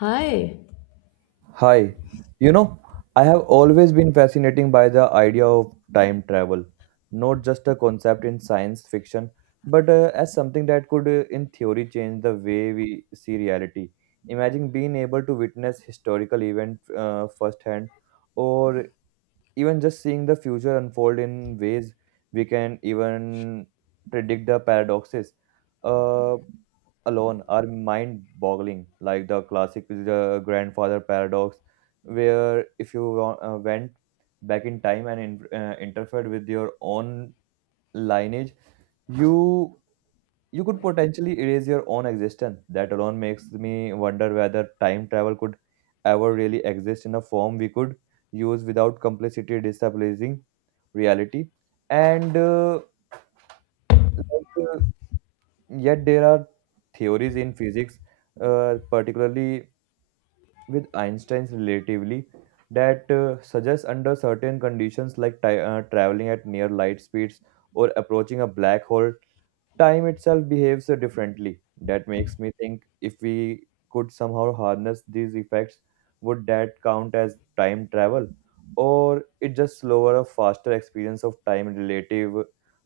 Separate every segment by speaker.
Speaker 1: Hi.
Speaker 2: Hi. You know, I have always been fascinated by the idea of time travel, not just a concept in science fiction, but as something that could, in theory, change the way we see reality. Imagine being able to witness historical events firsthand, or even just seeing the future unfold in ways we can even predict the paradoxes uh, alone are mind boggling, like the classic, the grandfather paradox, where if you went back in time and interfered with your own lineage, you you could potentially erase your own existence. That alone makes me wonder whether time travel could ever really exist in a form we could use without complicity destabilizing reality. And like, yet there are theories in physics, particularly with Einstein's relatively, that suggest under certain conditions, like traveling at near light speeds, or approaching a black hole, time itself behaves differently. That makes me think, if we could somehow harness these effects, would that count as time travel? Or it just slower or faster experience of time relative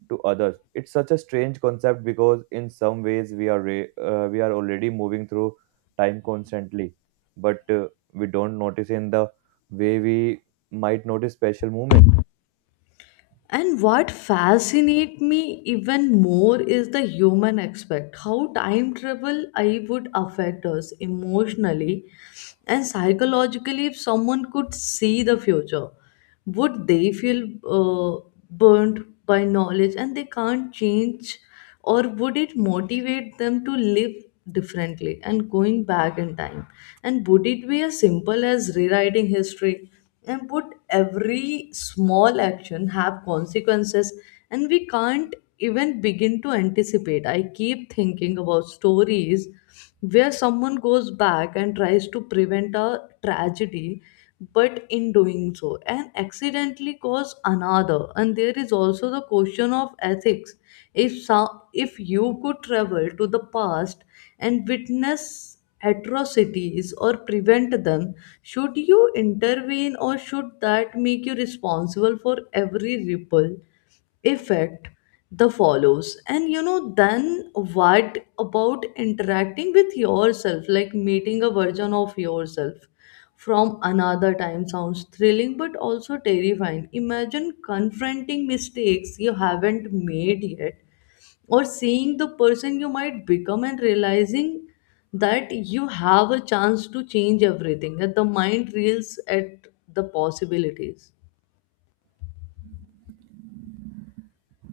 Speaker 2: to others? It's such a strange concept because in some ways we are already moving through time constantly, but we don't notice in the way we might notice special movement.
Speaker 1: And what fascinates me even more is the human aspect, how time travel I would affect us emotionally and psychologically if someone could see the future. Would they feel uh, burnt by knowledge and they can't change, or would it motivate them to live differently? And going back in time, and would it be as simple as rewriting history? And would every small action have consequences and we can't even begin to anticipate? I keep thinking about stories where someone goes back and tries to prevent a tragedy, but in doing so and accidentally cause another. And there is also the question of ethics. If so, if you could travel to the past and witness atrocities or prevent them, should you intervene, or should that make you responsible for every ripple effect the follows? And then what about interacting with yourself, like meeting a version of yourself from another time? Sounds thrilling but also terrifying. Imagine confronting mistakes you haven't made yet, or seeing the person you might become and realizing that you have a chance to change everything, that the mind reels at the possibilities.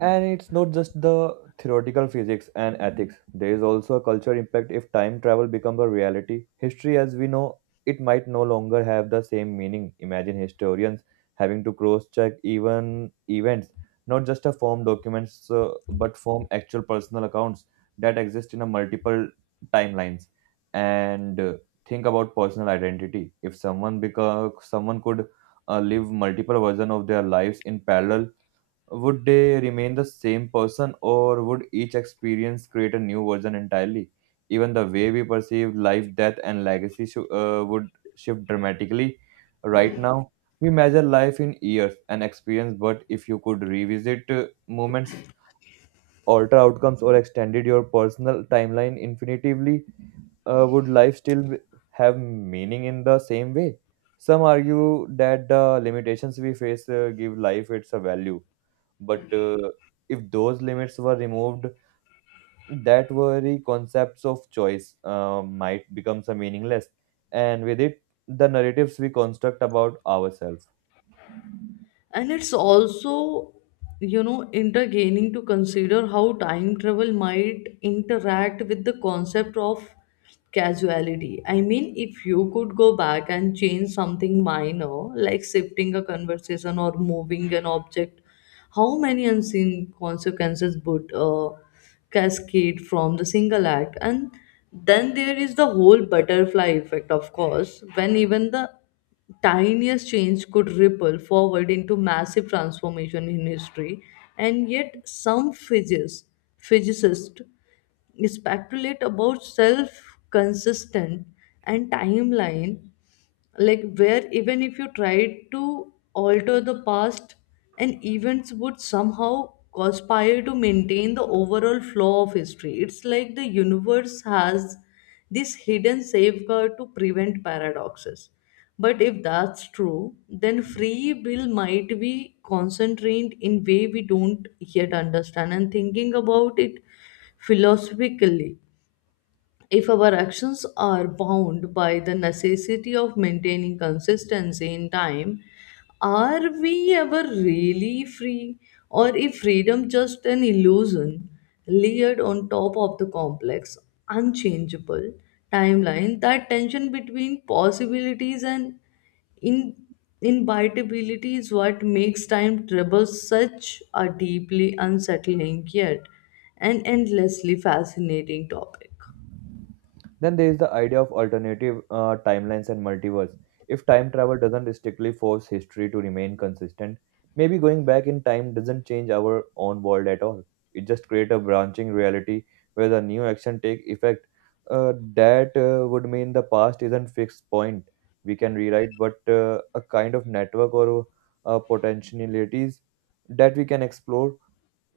Speaker 2: And it's not just the theoretical physics and ethics. There is also a cultural impact if time travel becomes a reality. History as we know it might no longer have the same meaning. Imagine historians having to cross-check even events, not just a form documents, but form actual personal accounts that exist in a multiple timelines. And think about personal identity. If someone could live multiple versions of their lives in parallel, would they remain the same person, or would each experience create a new version entirely? Even the way we perceive life, death, and legacy would shift dramatically. Right now, we measure life in years and experience, but if you could revisit moments, alter outcomes, or extended your personal timeline infinitively, would life still have meaning in the same way? Some argue that the limitations we face give life its a value, but if those limits were removed, that very concepts of choice might become some meaningless, and with it, the narratives we construct about ourselves.
Speaker 1: And it's also entertaining to consider how time travel might interact with the concept of casuality. I mean, if you could go back and change something minor, like shifting a conversation or moving an object, how many unseen consequences would cascade from the single act? And then there is the whole butterfly effect, of course, when even the tiniest change could ripple forward into massive transformation in history. And yet some physicists speculate about self-consistent and timeline, like where even if you tried to alter the past, and events would somehow conspire to maintain the overall flow of history. It's like the universe has this hidden safeguard to prevent paradoxes. But if that's true, then free will might be concentrated in way we don't yet understand. And thinking about it philosophically, if our actions are bound by the necessity of maintaining consistency in time, are we ever really free? Or is freedom just an illusion layered on top of the complex, unchangeable timeline? That tension between possibilities and in inevitability is what makes time travel such a deeply unsettling yet an endlessly fascinating topic.
Speaker 2: Then there is the idea of alternative timelines and multiverse. If time travel doesn't strictly force history to remain consistent, maybe going back in time doesn't change our own world at all. It just creates a branching reality where the new action take effect. That would mean the past isn't fixed point we can rewrite, but a kind of network or potentialities that we can explore.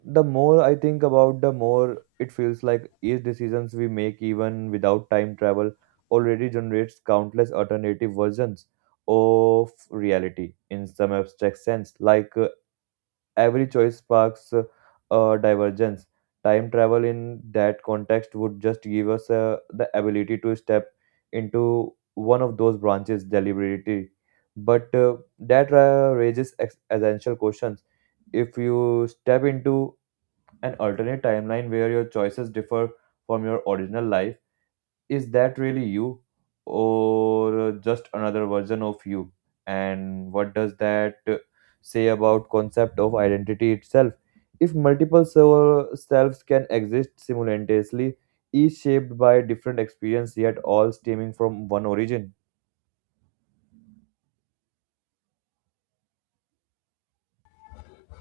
Speaker 2: The more I think about, the more it feels like each decisions we make, even without time travel, already generates countless alternative versions of reality in some abstract sense. Like every choice sparks a divergence. Time travel in that context would just give us the ability to step into one of those branches deliberately. But that raises essential questions. If you step into an alternate timeline where your choices differ from your original life, is that really you, or just another version of you? And what does that say about concept of identity itself, if multiple selves can exist simultaneously, each shaped by different experience yet all stemming from one origin?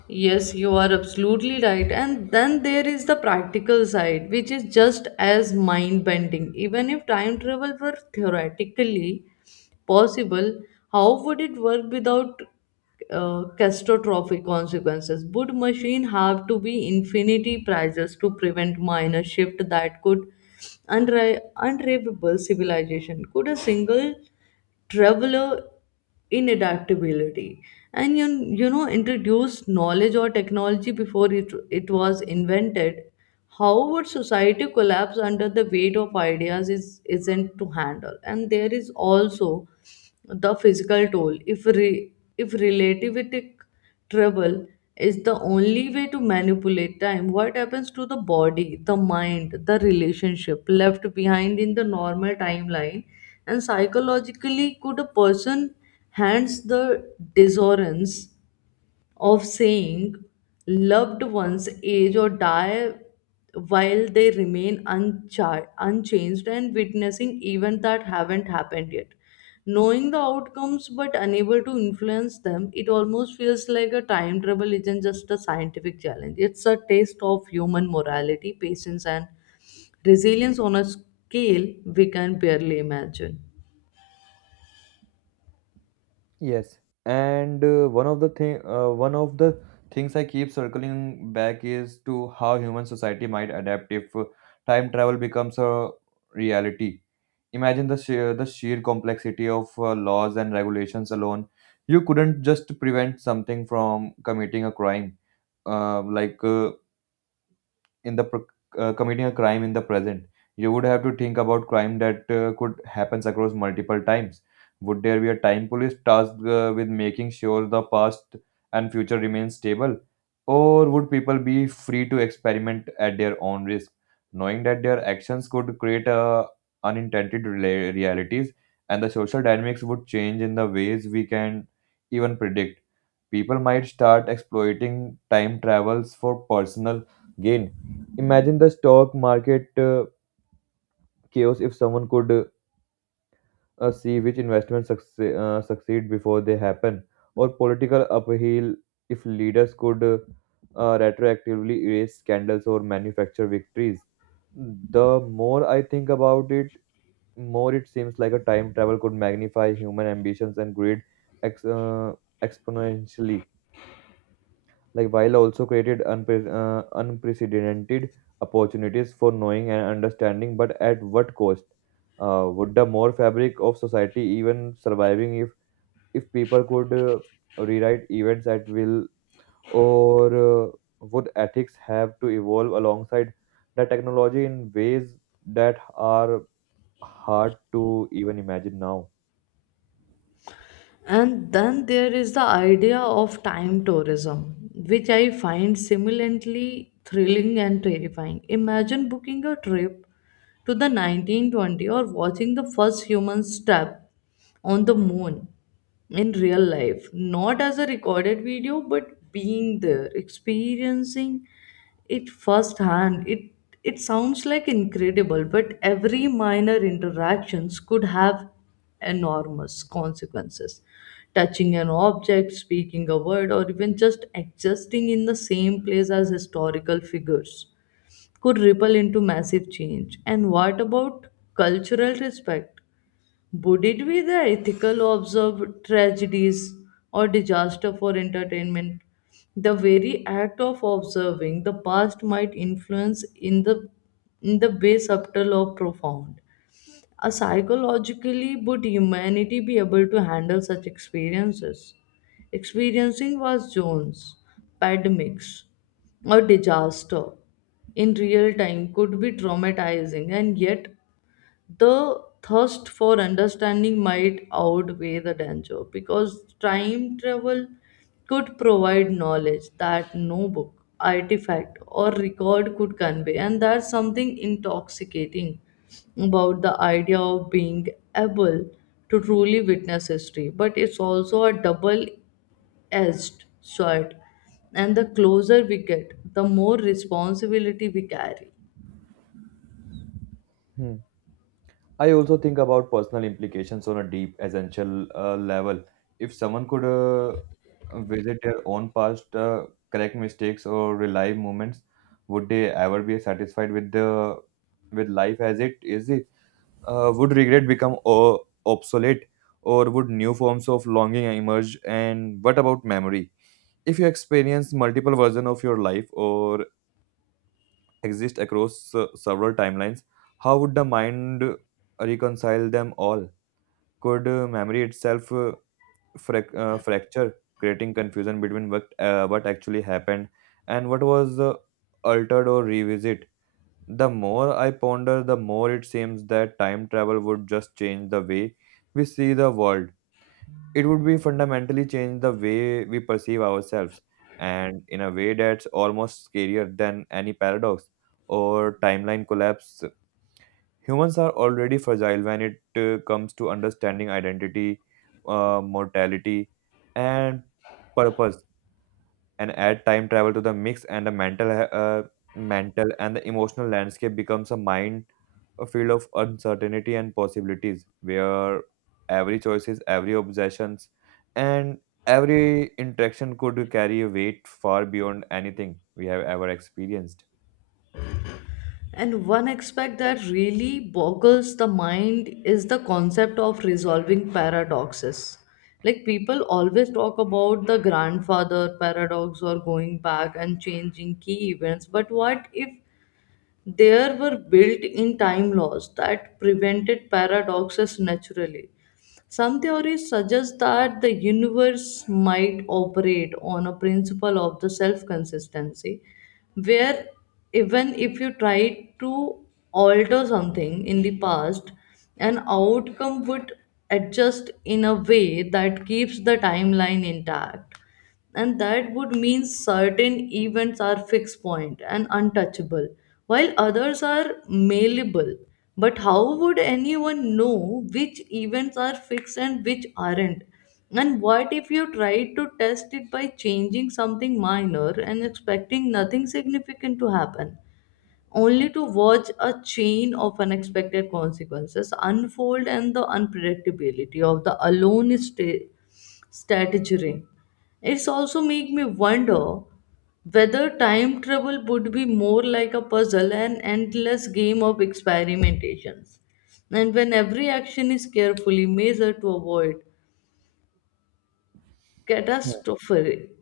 Speaker 1: Yes, you are absolutely right. And then there is the practical side, which is just as mind bending. Even if time travel were theoretically possible, how would it work without catastrophic consequences? Would machine have to be infinity prizes to prevent minor shift that could unraveable civilization? Could a single traveler inadaptability and introduce knowledge or technology before it was invented? How would society collapse under the weight of ideas is isn't to handle? And there is also the physical toll if if relativistic travel is the only way to manipulate time. What happens to the body, the mind, the relationship left behind in the normal timeline? And psychologically, could a person hands the disorders of seeing loved ones age or die while they remain unchanged, and witnessing events that haven't happened yet? Knowing the outcomes but unable to influence them, it almost feels like a time travel isn't just a scientific challenge. It's a taste of human morality, patience, and resilience on a scale we can barely imagine.
Speaker 2: Yes, and one of the things I keep circling back is to how human society might adapt if time travel becomes a reality. Imagine the sheer complexity of laws and regulations alone. You couldn't just prevent something from committing a crime, like. in the pro- committing a crime in the present. You would have to think about crime that could happens across multiple times. Would there be a time police tasked with making sure the past and future remain stable? Or would people be free to experiment at their own risk, knowing that their actions could create a unintended realities? And the social dynamics would change in the ways we can even predict. People might start exploiting time travels for personal gain. Imagine the stock market chaos if someone could see which investments succeed before they happen, or political upheaval if leaders could retroactively erase scandals or manufacture victories. The more I think about it, more it seems like a time travel could magnify human ambitions and greed ex- uh, exponentially, like while also created unprecedented opportunities for knowing and understanding. But at what cost, would the more fabric of society even surviving if people could rewrite events at will, or would ethics have to evolve alongside the technology in ways that are hard to even imagine now?
Speaker 1: And then there is the idea of time tourism, which I find similarly thrilling and terrifying. Imagine booking a trip to the 1920 or watching the first human step on the moon in real life, not as a recorded video, but being there, experiencing it firsthand. It sounds like incredible, but every minor interactions could have enormous consequences. Touching an object, speaking a word, or even just existing in the same place as historical figures could ripple into massive change. And what about cultural respect? Would it be the ethical to tragedies or disaster for entertainment? The very act of observing the past might influence in the way subtle or profound. Uh, psychologically, would humanity be able to handle such experiences? Experiencing was Jones, pandemics, or disaster in real time could be traumatizing, and yet the thirst for understanding might outweigh the danger, because time travel could provide knowledge that no book, artifact, or record could convey, and that's something intoxicating about the idea of being able to truly witness history. But it's also a double edged sword, and the closer we get, the more responsibility we carry.
Speaker 2: Hmm. I also think about personal implications on a deep, essential level. If someone could visit their own past, correct mistakes, or relive moments, would they ever be satisfied with the with life as it is? It would regret become obsolete, or would new forms of longing emerge? And what about memory? If you experience multiple versions of your life or exist across several timelines, how would the mind reconcile them all? Could memory itself fracture, creating confusion between what actually happened and what was altered or revisit? The more I ponder, the more it seems that time travel would just change the way we see the world. It would be fundamentally change the way we perceive ourselves, and in a way that's almost scarier than any paradox or timeline collapse. Humans are already fragile when it comes to understanding identity, mortality, and purpose. And add time travel to the mix, and the mental and the emotional landscape becomes a mind, a field of uncertainty and possibilities, where every choices, every obsessions, and every interaction could carry a weight far beyond anything we have ever experienced.
Speaker 1: And one aspect that really boggles the mind is the concept of resolving paradoxes. Like, people always talk about the grandfather paradox or going back and changing key events, but what if there were built in time laws that prevented paradoxes naturally? Some theories suggest that the universe might operate on a principle of the self consistency, where even if you try to alter something in the past, an outcome would adjust in a way that keeps the timeline intact. And that would mean certain events are fixed point and untouchable, while others are malleable. But how would anyone know which events are fixed and which aren't? And what if you tried to test it by changing something minor and expecting nothing significant to happen, only to watch a chain of unexpected consequences unfold? And the unpredictability of the alone is strategy. It's also make me wonder whether time travel would be more like a puzzle and endless game of experimentations. And when every action is carefully measured to avoid catastrophic,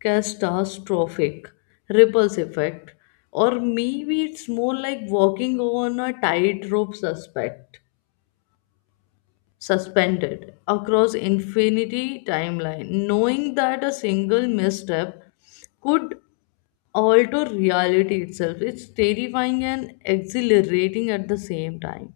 Speaker 1: catastrophic ripples effect, or maybe it's more like walking on a tightrope suspect suspended across infinity timeline, knowing that a single misstep could alter reality itself. It's terrifying and exhilarating at the same time.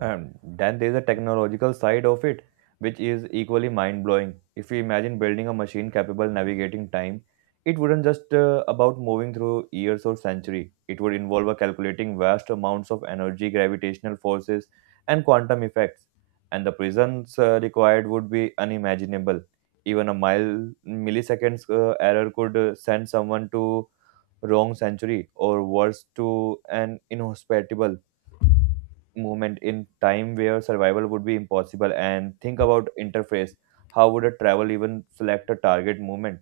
Speaker 2: And then there's a technological side of it, which is equally mind blowing. If we imagine building a machine capable navigating time, it wouldn't just about moving through years or century. It would involve a calculating vast amounts of energy, gravitational forces, and quantum effects. And the prisons required would be unimaginable. Even a mile milliseconds error could send someone to wrong century, or worse, to an inhospitable moment in time where survival would be impossible. And think about interface: how would a travel even select a target movement?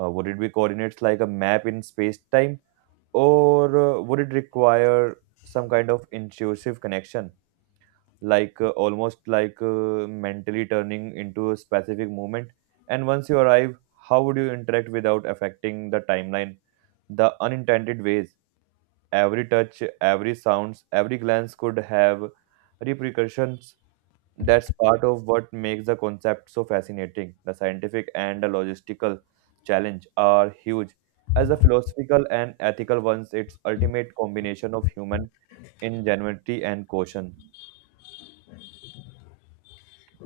Speaker 2: Would it be coordinates like a map in space time, or would it require some kind of intuitive connection, like almost like mentally turning into a specific movement? And once you arrive, how would you interact without affecting the timeline the unintended ways? Every touch, every sounds, every glance could have repercussions. That's part of what makes the concept so fascinating. The scientific and the logistical challenge are huge, as the philosophical and ethical ones. It's ultimate combination of human ingenuity and caution.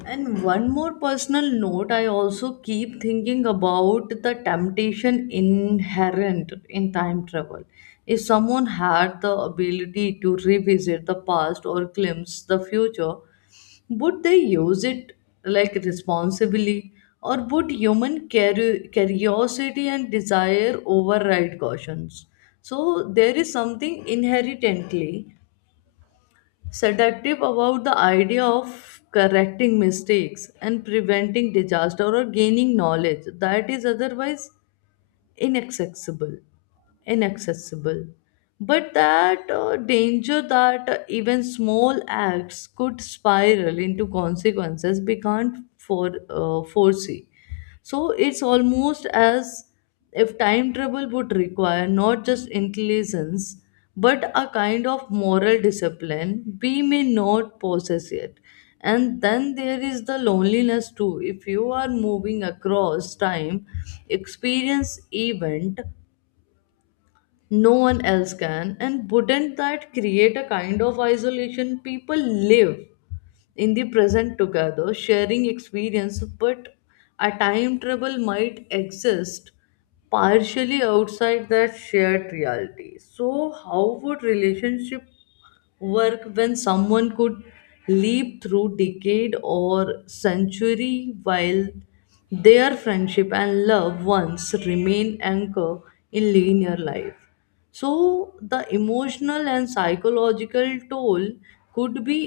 Speaker 1: And one more personal note, I also keep thinking about the temptation inherent in time travel. If someone had the ability to revisit the past or glimpse the future, would they use it like responsibly? Or would human curiosity and desire override cautions? So there is something inherently seductive about the idea of correcting mistakes and preventing disaster or gaining knowledge that is otherwise inaccessible inaccessible. But that danger that even small acts could spiral into consequences we can't foresee. So it's almost as if time travel would require not just intelligence, but a kind of moral discipline we may not possess yet. And then there is the loneliness too. If you are moving across time, experience event no one else can, and wouldn't that create a kind of isolation? People live in the present together sharing experience, but a time travel might exist partially outside that shared reality. So how would relationship work when someone could leap through decade or century, while their friendship and love once remain anchor in linear life? So the emotional and psychological toll could be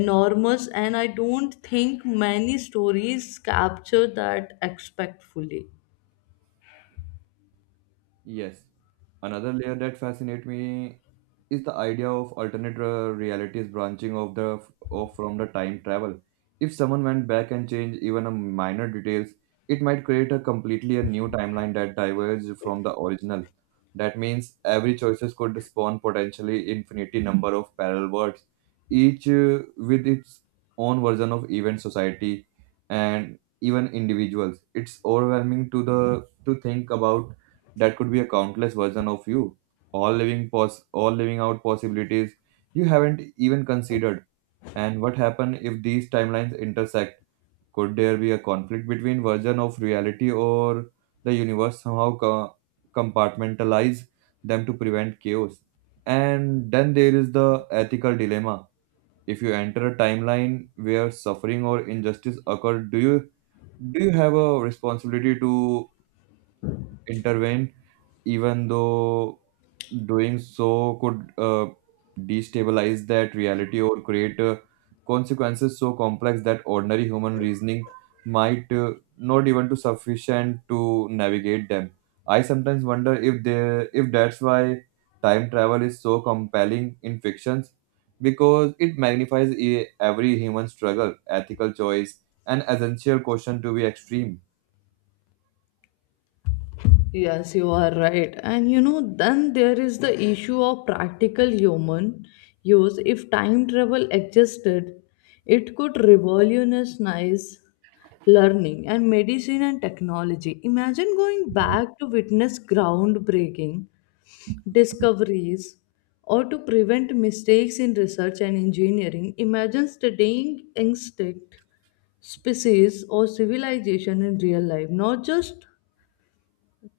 Speaker 1: enormous, and I don't think many stories capture that aspect fully.
Speaker 2: Yes. Another layer that fascinates me is the idea of alternate realities branching of the off from the time travel. If someone went back and changed even a minor details, it might create a completely a new timeline that diverges from the original. That means every choices could spawn potentially infinity number of parallel worlds, each with its own version of event society and even individuals. It's overwhelming to think about that could be a countless version of you, all living out possibilities you haven't even considered. And what happen if these timelines intersect? Could there be a conflict between version of reality, or the universe somehow compartmentalize them to prevent chaos? And then there is the ethical dilemma. If you enter a timeline where suffering or injustice occurred, do you have a responsibility to intervene, even though doing so could destabilize that reality or create consequences so complex that ordinary human reasoning might not even to sufficient to navigate them? I sometimes wonder if that's why time travel is so compelling in fictions, because it magnifies every human struggle, ethical choice, and essential question to be extreme.
Speaker 1: Yes, you are right. And then there is the issue of practical human use. If time travel existed, it could revolutionize learning and medicine and technology. Imagine going back to witness groundbreaking discoveries, or to prevent mistakes in research and engineering. Imagine studying insect, species, or civilization in real life, not just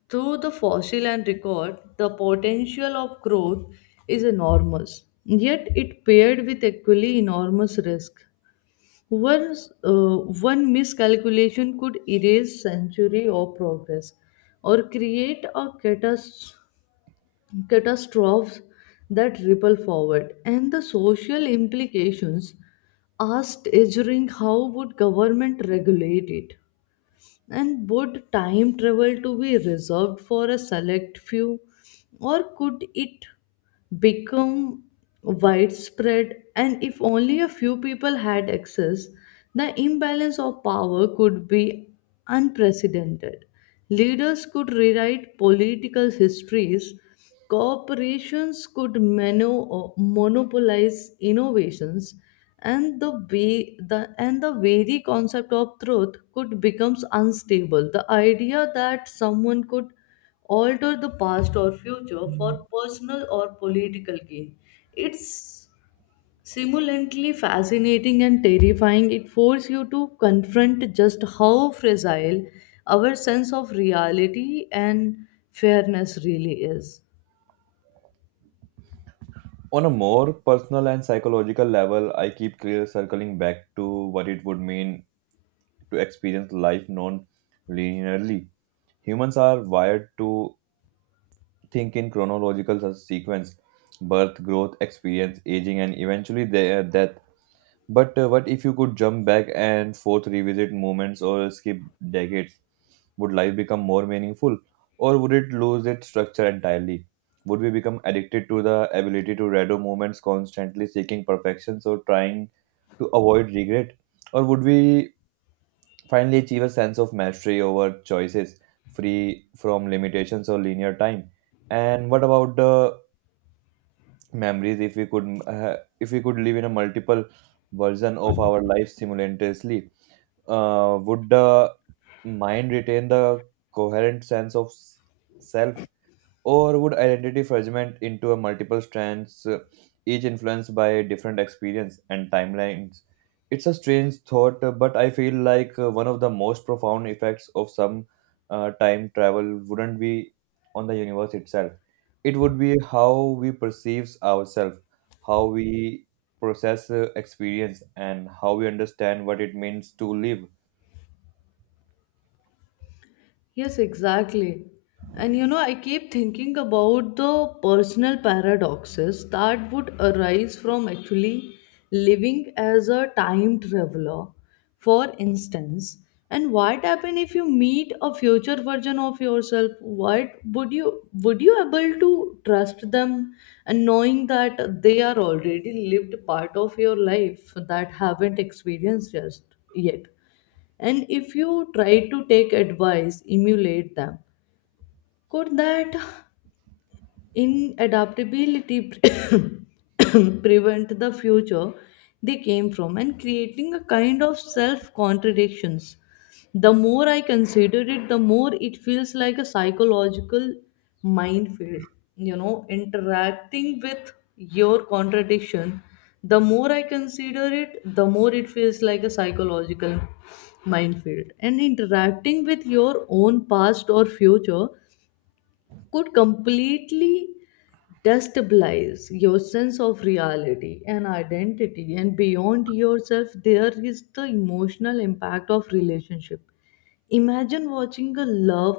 Speaker 1: through the fossil and record. The potential of growth is enormous, yet it paired with equally enormous risk. One's, uh, one miscalculation could erase century of progress or create a catastrophe that ripple forward. And the social implications are staggering. How would government regulate it? And would time travel to be reserved for a select few, or could it become widespread? And if only a few people had access, the imbalance of power could be unprecedented. Leaders could rewrite political histories. Corporations could monopolize innovations, and the way the and the very concept of truth could becomes unstable. The idea that someone could alter the past or future for personal or political gain. It's simultaneously fascinating and terrifying. It forces you to confront just how fragile our sense of reality and fairness really is.
Speaker 2: On a more personal and psychological level, I keep clear circling back to what it would mean to experience life non linearly. Humans are wired to think in chronological sequence: birth, growth, experience, aging, and eventually their death. But what if you could jump back and forth, revisit moments, or skip decades? Would life become more meaningful, or would it lose its structure entirely? Would we become addicted to the ability to redo moments, constantly seeking perfections or trying to avoid regret? Or would we finally achieve a sense of mastery over choices, free from limitations or linear time? And what about the memories if we could live in a multiple version of our life simultaneously, would the mind retain the coherent sense of self, or would identity fragment into a multiple strands, each influenced by different experience and timelines? It's a strange thought, but I feel like one of the most profound effects of some time travel wouldn't be on the universe itself. It would be how we perceive ourselves, how we process experience, and how we understand what it means to live.
Speaker 1: Yes, exactly. And you know, I keep thinking about the personal paradoxes that would arise from actually living as a time traveler. For instance, and what happen if you meet a future version of yourself? What would you able to trust them, and knowing that they are already lived part of your life that haven't experienced just yet? And if you try to take advice, emulate them, could that inadaptability prevent the future they came from and creating a kind of self contradictions? The more I consider it, the more it feels like a psychological minefield. Interacting with your contradiction, the more I consider it, the more it feels like a psychological minefield, and interacting with your own past or future could completely destabilize your sense of reality and identity. And beyond yourself, there is the emotional impact of relationship. Imagine watching a love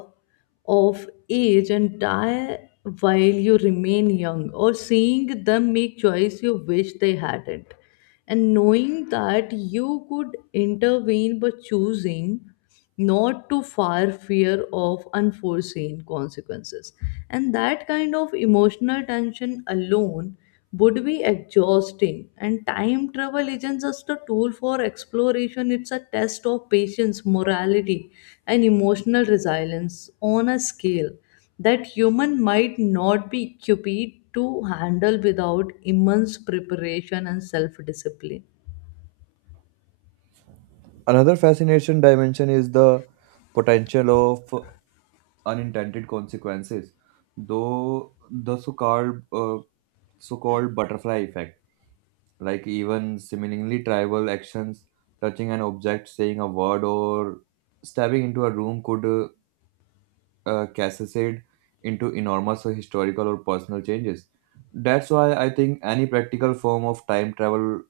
Speaker 1: of age and die while you remain young, or seeing them make choice you wish they hadn't, and knowing that you could intervene but choosing not to far fear of unforeseen consequences. And that kind of emotional tension alone would be exhausting. And time travel isn't just a tool for exploration, it's a test of patience, morality, and emotional resilience on a scale that human might not be equipped to handle without immense preparation and self discipline.
Speaker 2: Another fascination dimension is the potential of unintended consequences, though the so-called butterfly effect, like even seemingly trivial actions, touching an object, saying a word, or stepping into a room could cascade into enormous or historical or personal changes. That's why I think any practical form of time travel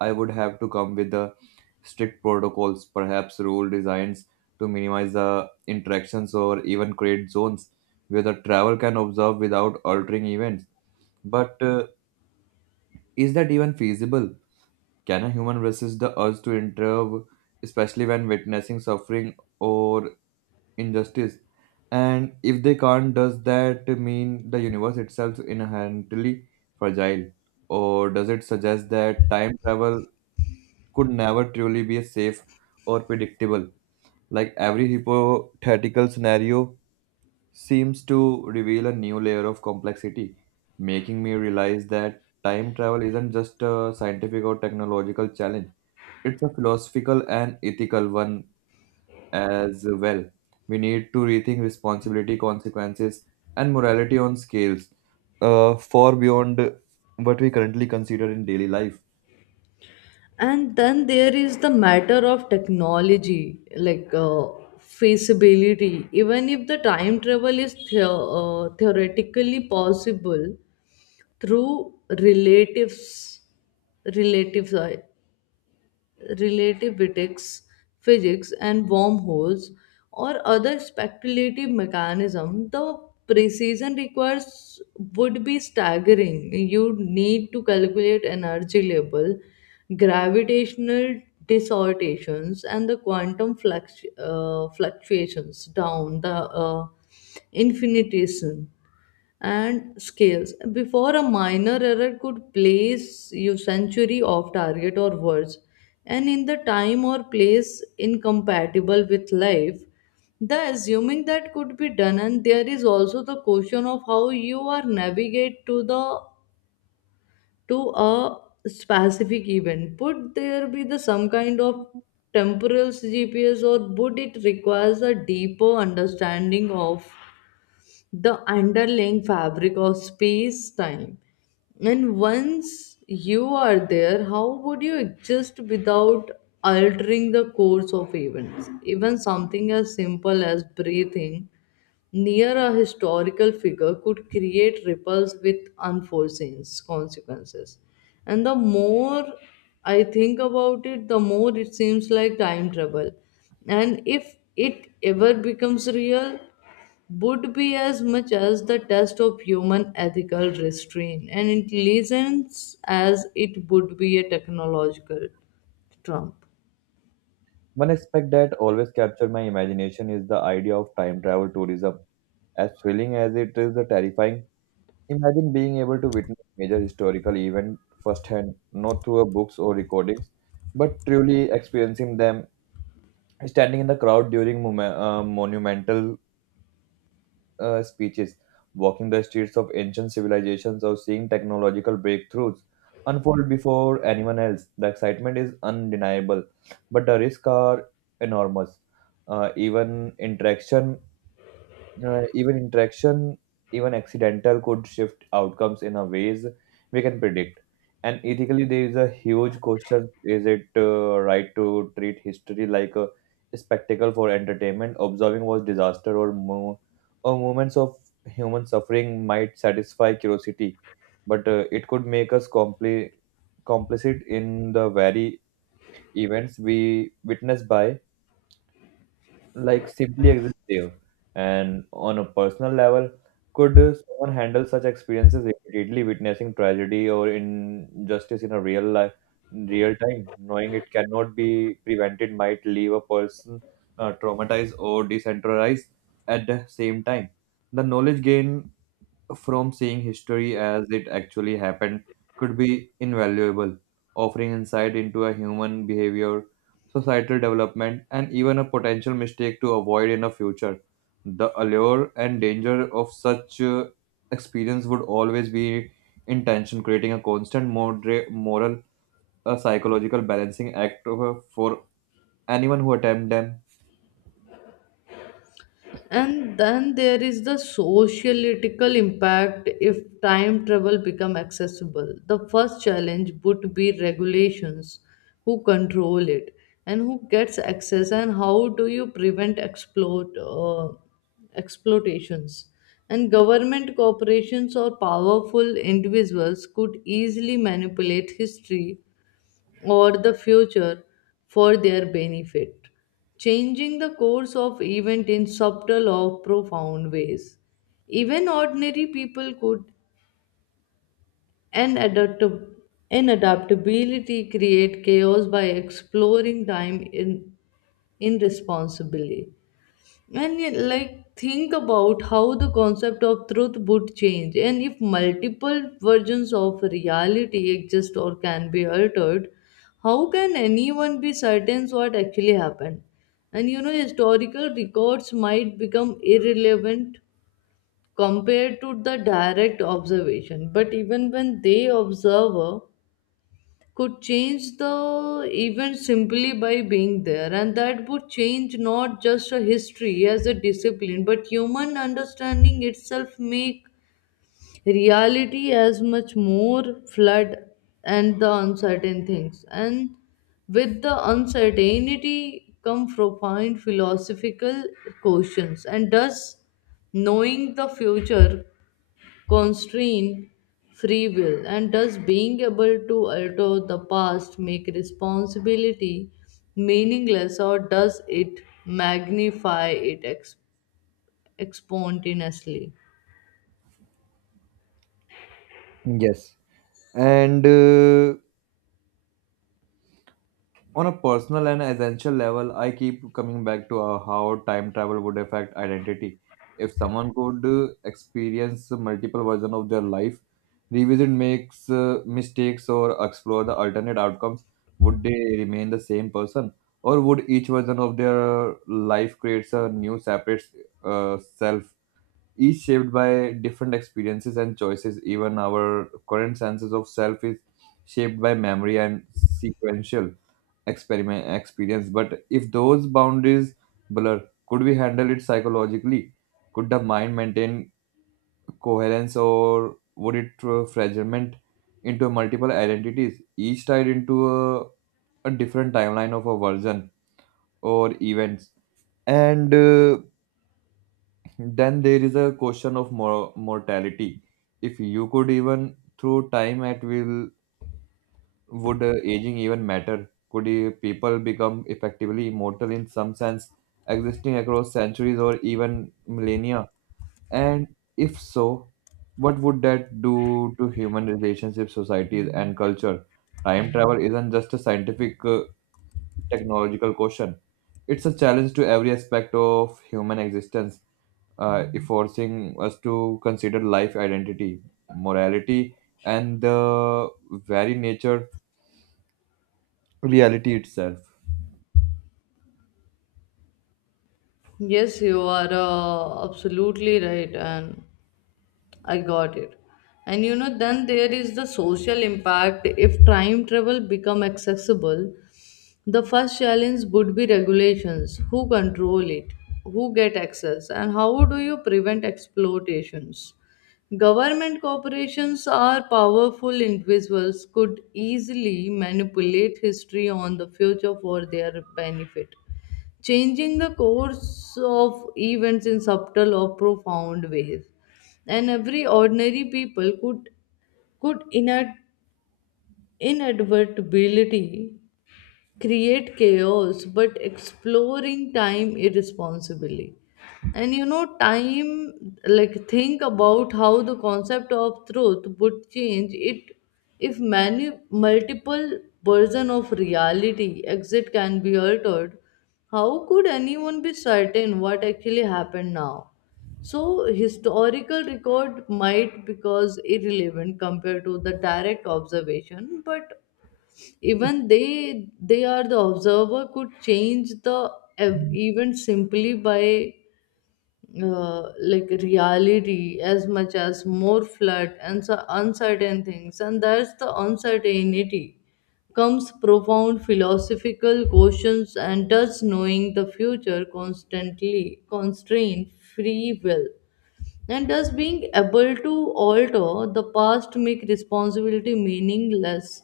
Speaker 2: I would have to come with the strict protocols, perhaps rule designs to minimize the interactions or even create zones where the traveler can observe without altering events. But is that even feasible? Can a human resist the urge to intervene, especially when witnessing suffering or injustice? And if they can't, does that mean the universe itself is inherently fragile? Or does it suggest that time travel could never truly be safe or predictable? Like every hypothetical scenario seems to reveal a new layer of complexity, making me realize that time travel isn't just a scientific or technological challenge, it's a philosophical and ethical one as well. We need to rethink responsibility, consequences, and morality on scales far beyond what we currently consider in daily life.
Speaker 1: And then there is the matter of technology, like feasibility. Even if the time travel is theoretically possible through relatives relatives relativistics physics and wormholes or other speculative mechanism, the precision requires would be staggering. You need to calculate energy level, gravitational distortions, and the quantum fluctuations down the uh, infinitesimal and scales. Before a minor error could place you century off target or worse, and in the time or place incompatible with life, the assuming that could be done. And there is also the question of how you are navigate to a specific event. Would there be the some kind of temporal GPS, or would it requires a deeper understanding of the underlying fabric of space time? And once you are there, how would you exist without altering the course of events? Even something as simple as breathing near a historical figure could create ripples with unforeseen consequences. And the more I think about it, the more it seems like time travel. And if it ever becomes real, would be as much as the test of human ethical restraint and intelligence as it would be a technological trump.
Speaker 2: One aspect that always captured my imagination is the idea of time travel tourism. As thrilling as it is the terrifying, imagine being able to witness major historical event firsthand, not through a books or recordings, but truly experiencing them, standing in the crowd during monumental speeches, walking the streets of ancient civilizations, or seeing technological breakthroughs unfold before anyone else. The excitement is undeniable, but the risks are enormous. Uh, even interaction Even interaction, even accidental, could shift outcomes in a ways we can predict. And ethically, there is a huge question: is it right to treat history like a spectacle for entertainment? Observing was disaster, or or moments of human suffering might satisfy curiosity, but it could make us complicit in the very events we witness by like simply exist there. And on a personal level, could someone handle such experiences immediately, witnessing tragedy or injustice in a real life, real time, knowing it cannot be prevented, might leave a person traumatized or decentralized at the same time. The knowledge gained from seeing history as it actually happened could be invaluable, offering insight into a human behavior, societal development, and even a potential mistake to avoid in the future. The allure and danger of such experience would always be in tension, creating a constant moral, a psychological balancing act for anyone who attempt them.
Speaker 1: And then there is the sociological impact. If time travel become accessible, the first challenge would be regulations. Who control it, and who gets access, and how do you prevent exploitations? And government corporations or powerful individuals could easily manipulate history or the future for their benefit, changing the course of event in subtle or profound ways. Even ordinary people could and adapt and adaptability create chaos by exploring time in irresponsibly. And yet, like, think about how the concept of truth would change. And if multiple versions of reality exist or can be altered, how can anyone be certain what actually happened? And you know, historical records might become irrelevant compared to the direct observation, but even when they observe could change the event simply by being there. And that would change not just a history as a discipline but human understanding itself, make reality as much more flood and the uncertain things. And with the uncertainty come profound philosophical questions. And thus knowing the future constrain free will, and does being able to alter the past make responsibility meaningless, or does it magnify it exponentiously?
Speaker 2: Yes. And on a personal and essential level, I keep coming back to how time travel would affect identity. If someone could experience multiple versions of their life, revisit makes mistakes or explore the alternate outcomes, would they remain the same person? Or would each version of their life creates a new separate self, each shaped by different experiences and choices? Even our current senses of self is shaped by memory and sequential experiment experience, but if those boundaries blur, could we handle it psychologically? Could the mind maintain coherence, or would it fragment into multiple identities, each tied into a different timeline of a version or events? And then there is a question of mortality. If you could even through time at will, would aging even matter? Could people become effectively immortal in some sense, existing across centuries or even millennia? And if so, what would that do to human relationships, societies, and culture? Time travel isn't just a scientific, technological question. It's a challenge to every aspect of human existence, forcing us to consider life identity, morality, and the very nature reality itself.
Speaker 1: Yes, you are absolutely right, and I got it. And you know, then there is the social impact. If time travel become accessible, the first challenge would be regulations. Who control it? Who get access? And how do you prevent exploitations? Government corporations are powerful individuals could easily manipulate history on the future for their benefit, changing the course of events in subtle or profound ways. And every ordinary people could could inad- inadvertently create chaos but exploring time irresponsibly. And you know, time like think about how the concept of truth would change it. If many multiple version of reality exit can be altered, how could anyone be certain what actually happened now? So historical record might because irrelevant compared to the direct observation. But even they are the observer could change the event simply by like reality as much as more flood and so uncertain things. And that's the uncertainty comes profound philosophical questions. And does knowing the future constantly constrain free will, and does being able to alter the past make responsibility meaningless,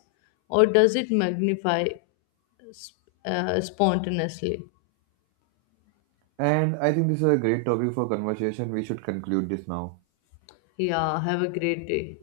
Speaker 1: or does it magnify spontaneously?
Speaker 2: And I think this is a great topic for conversation. We should conclude this now.
Speaker 1: Yeah, have a great day.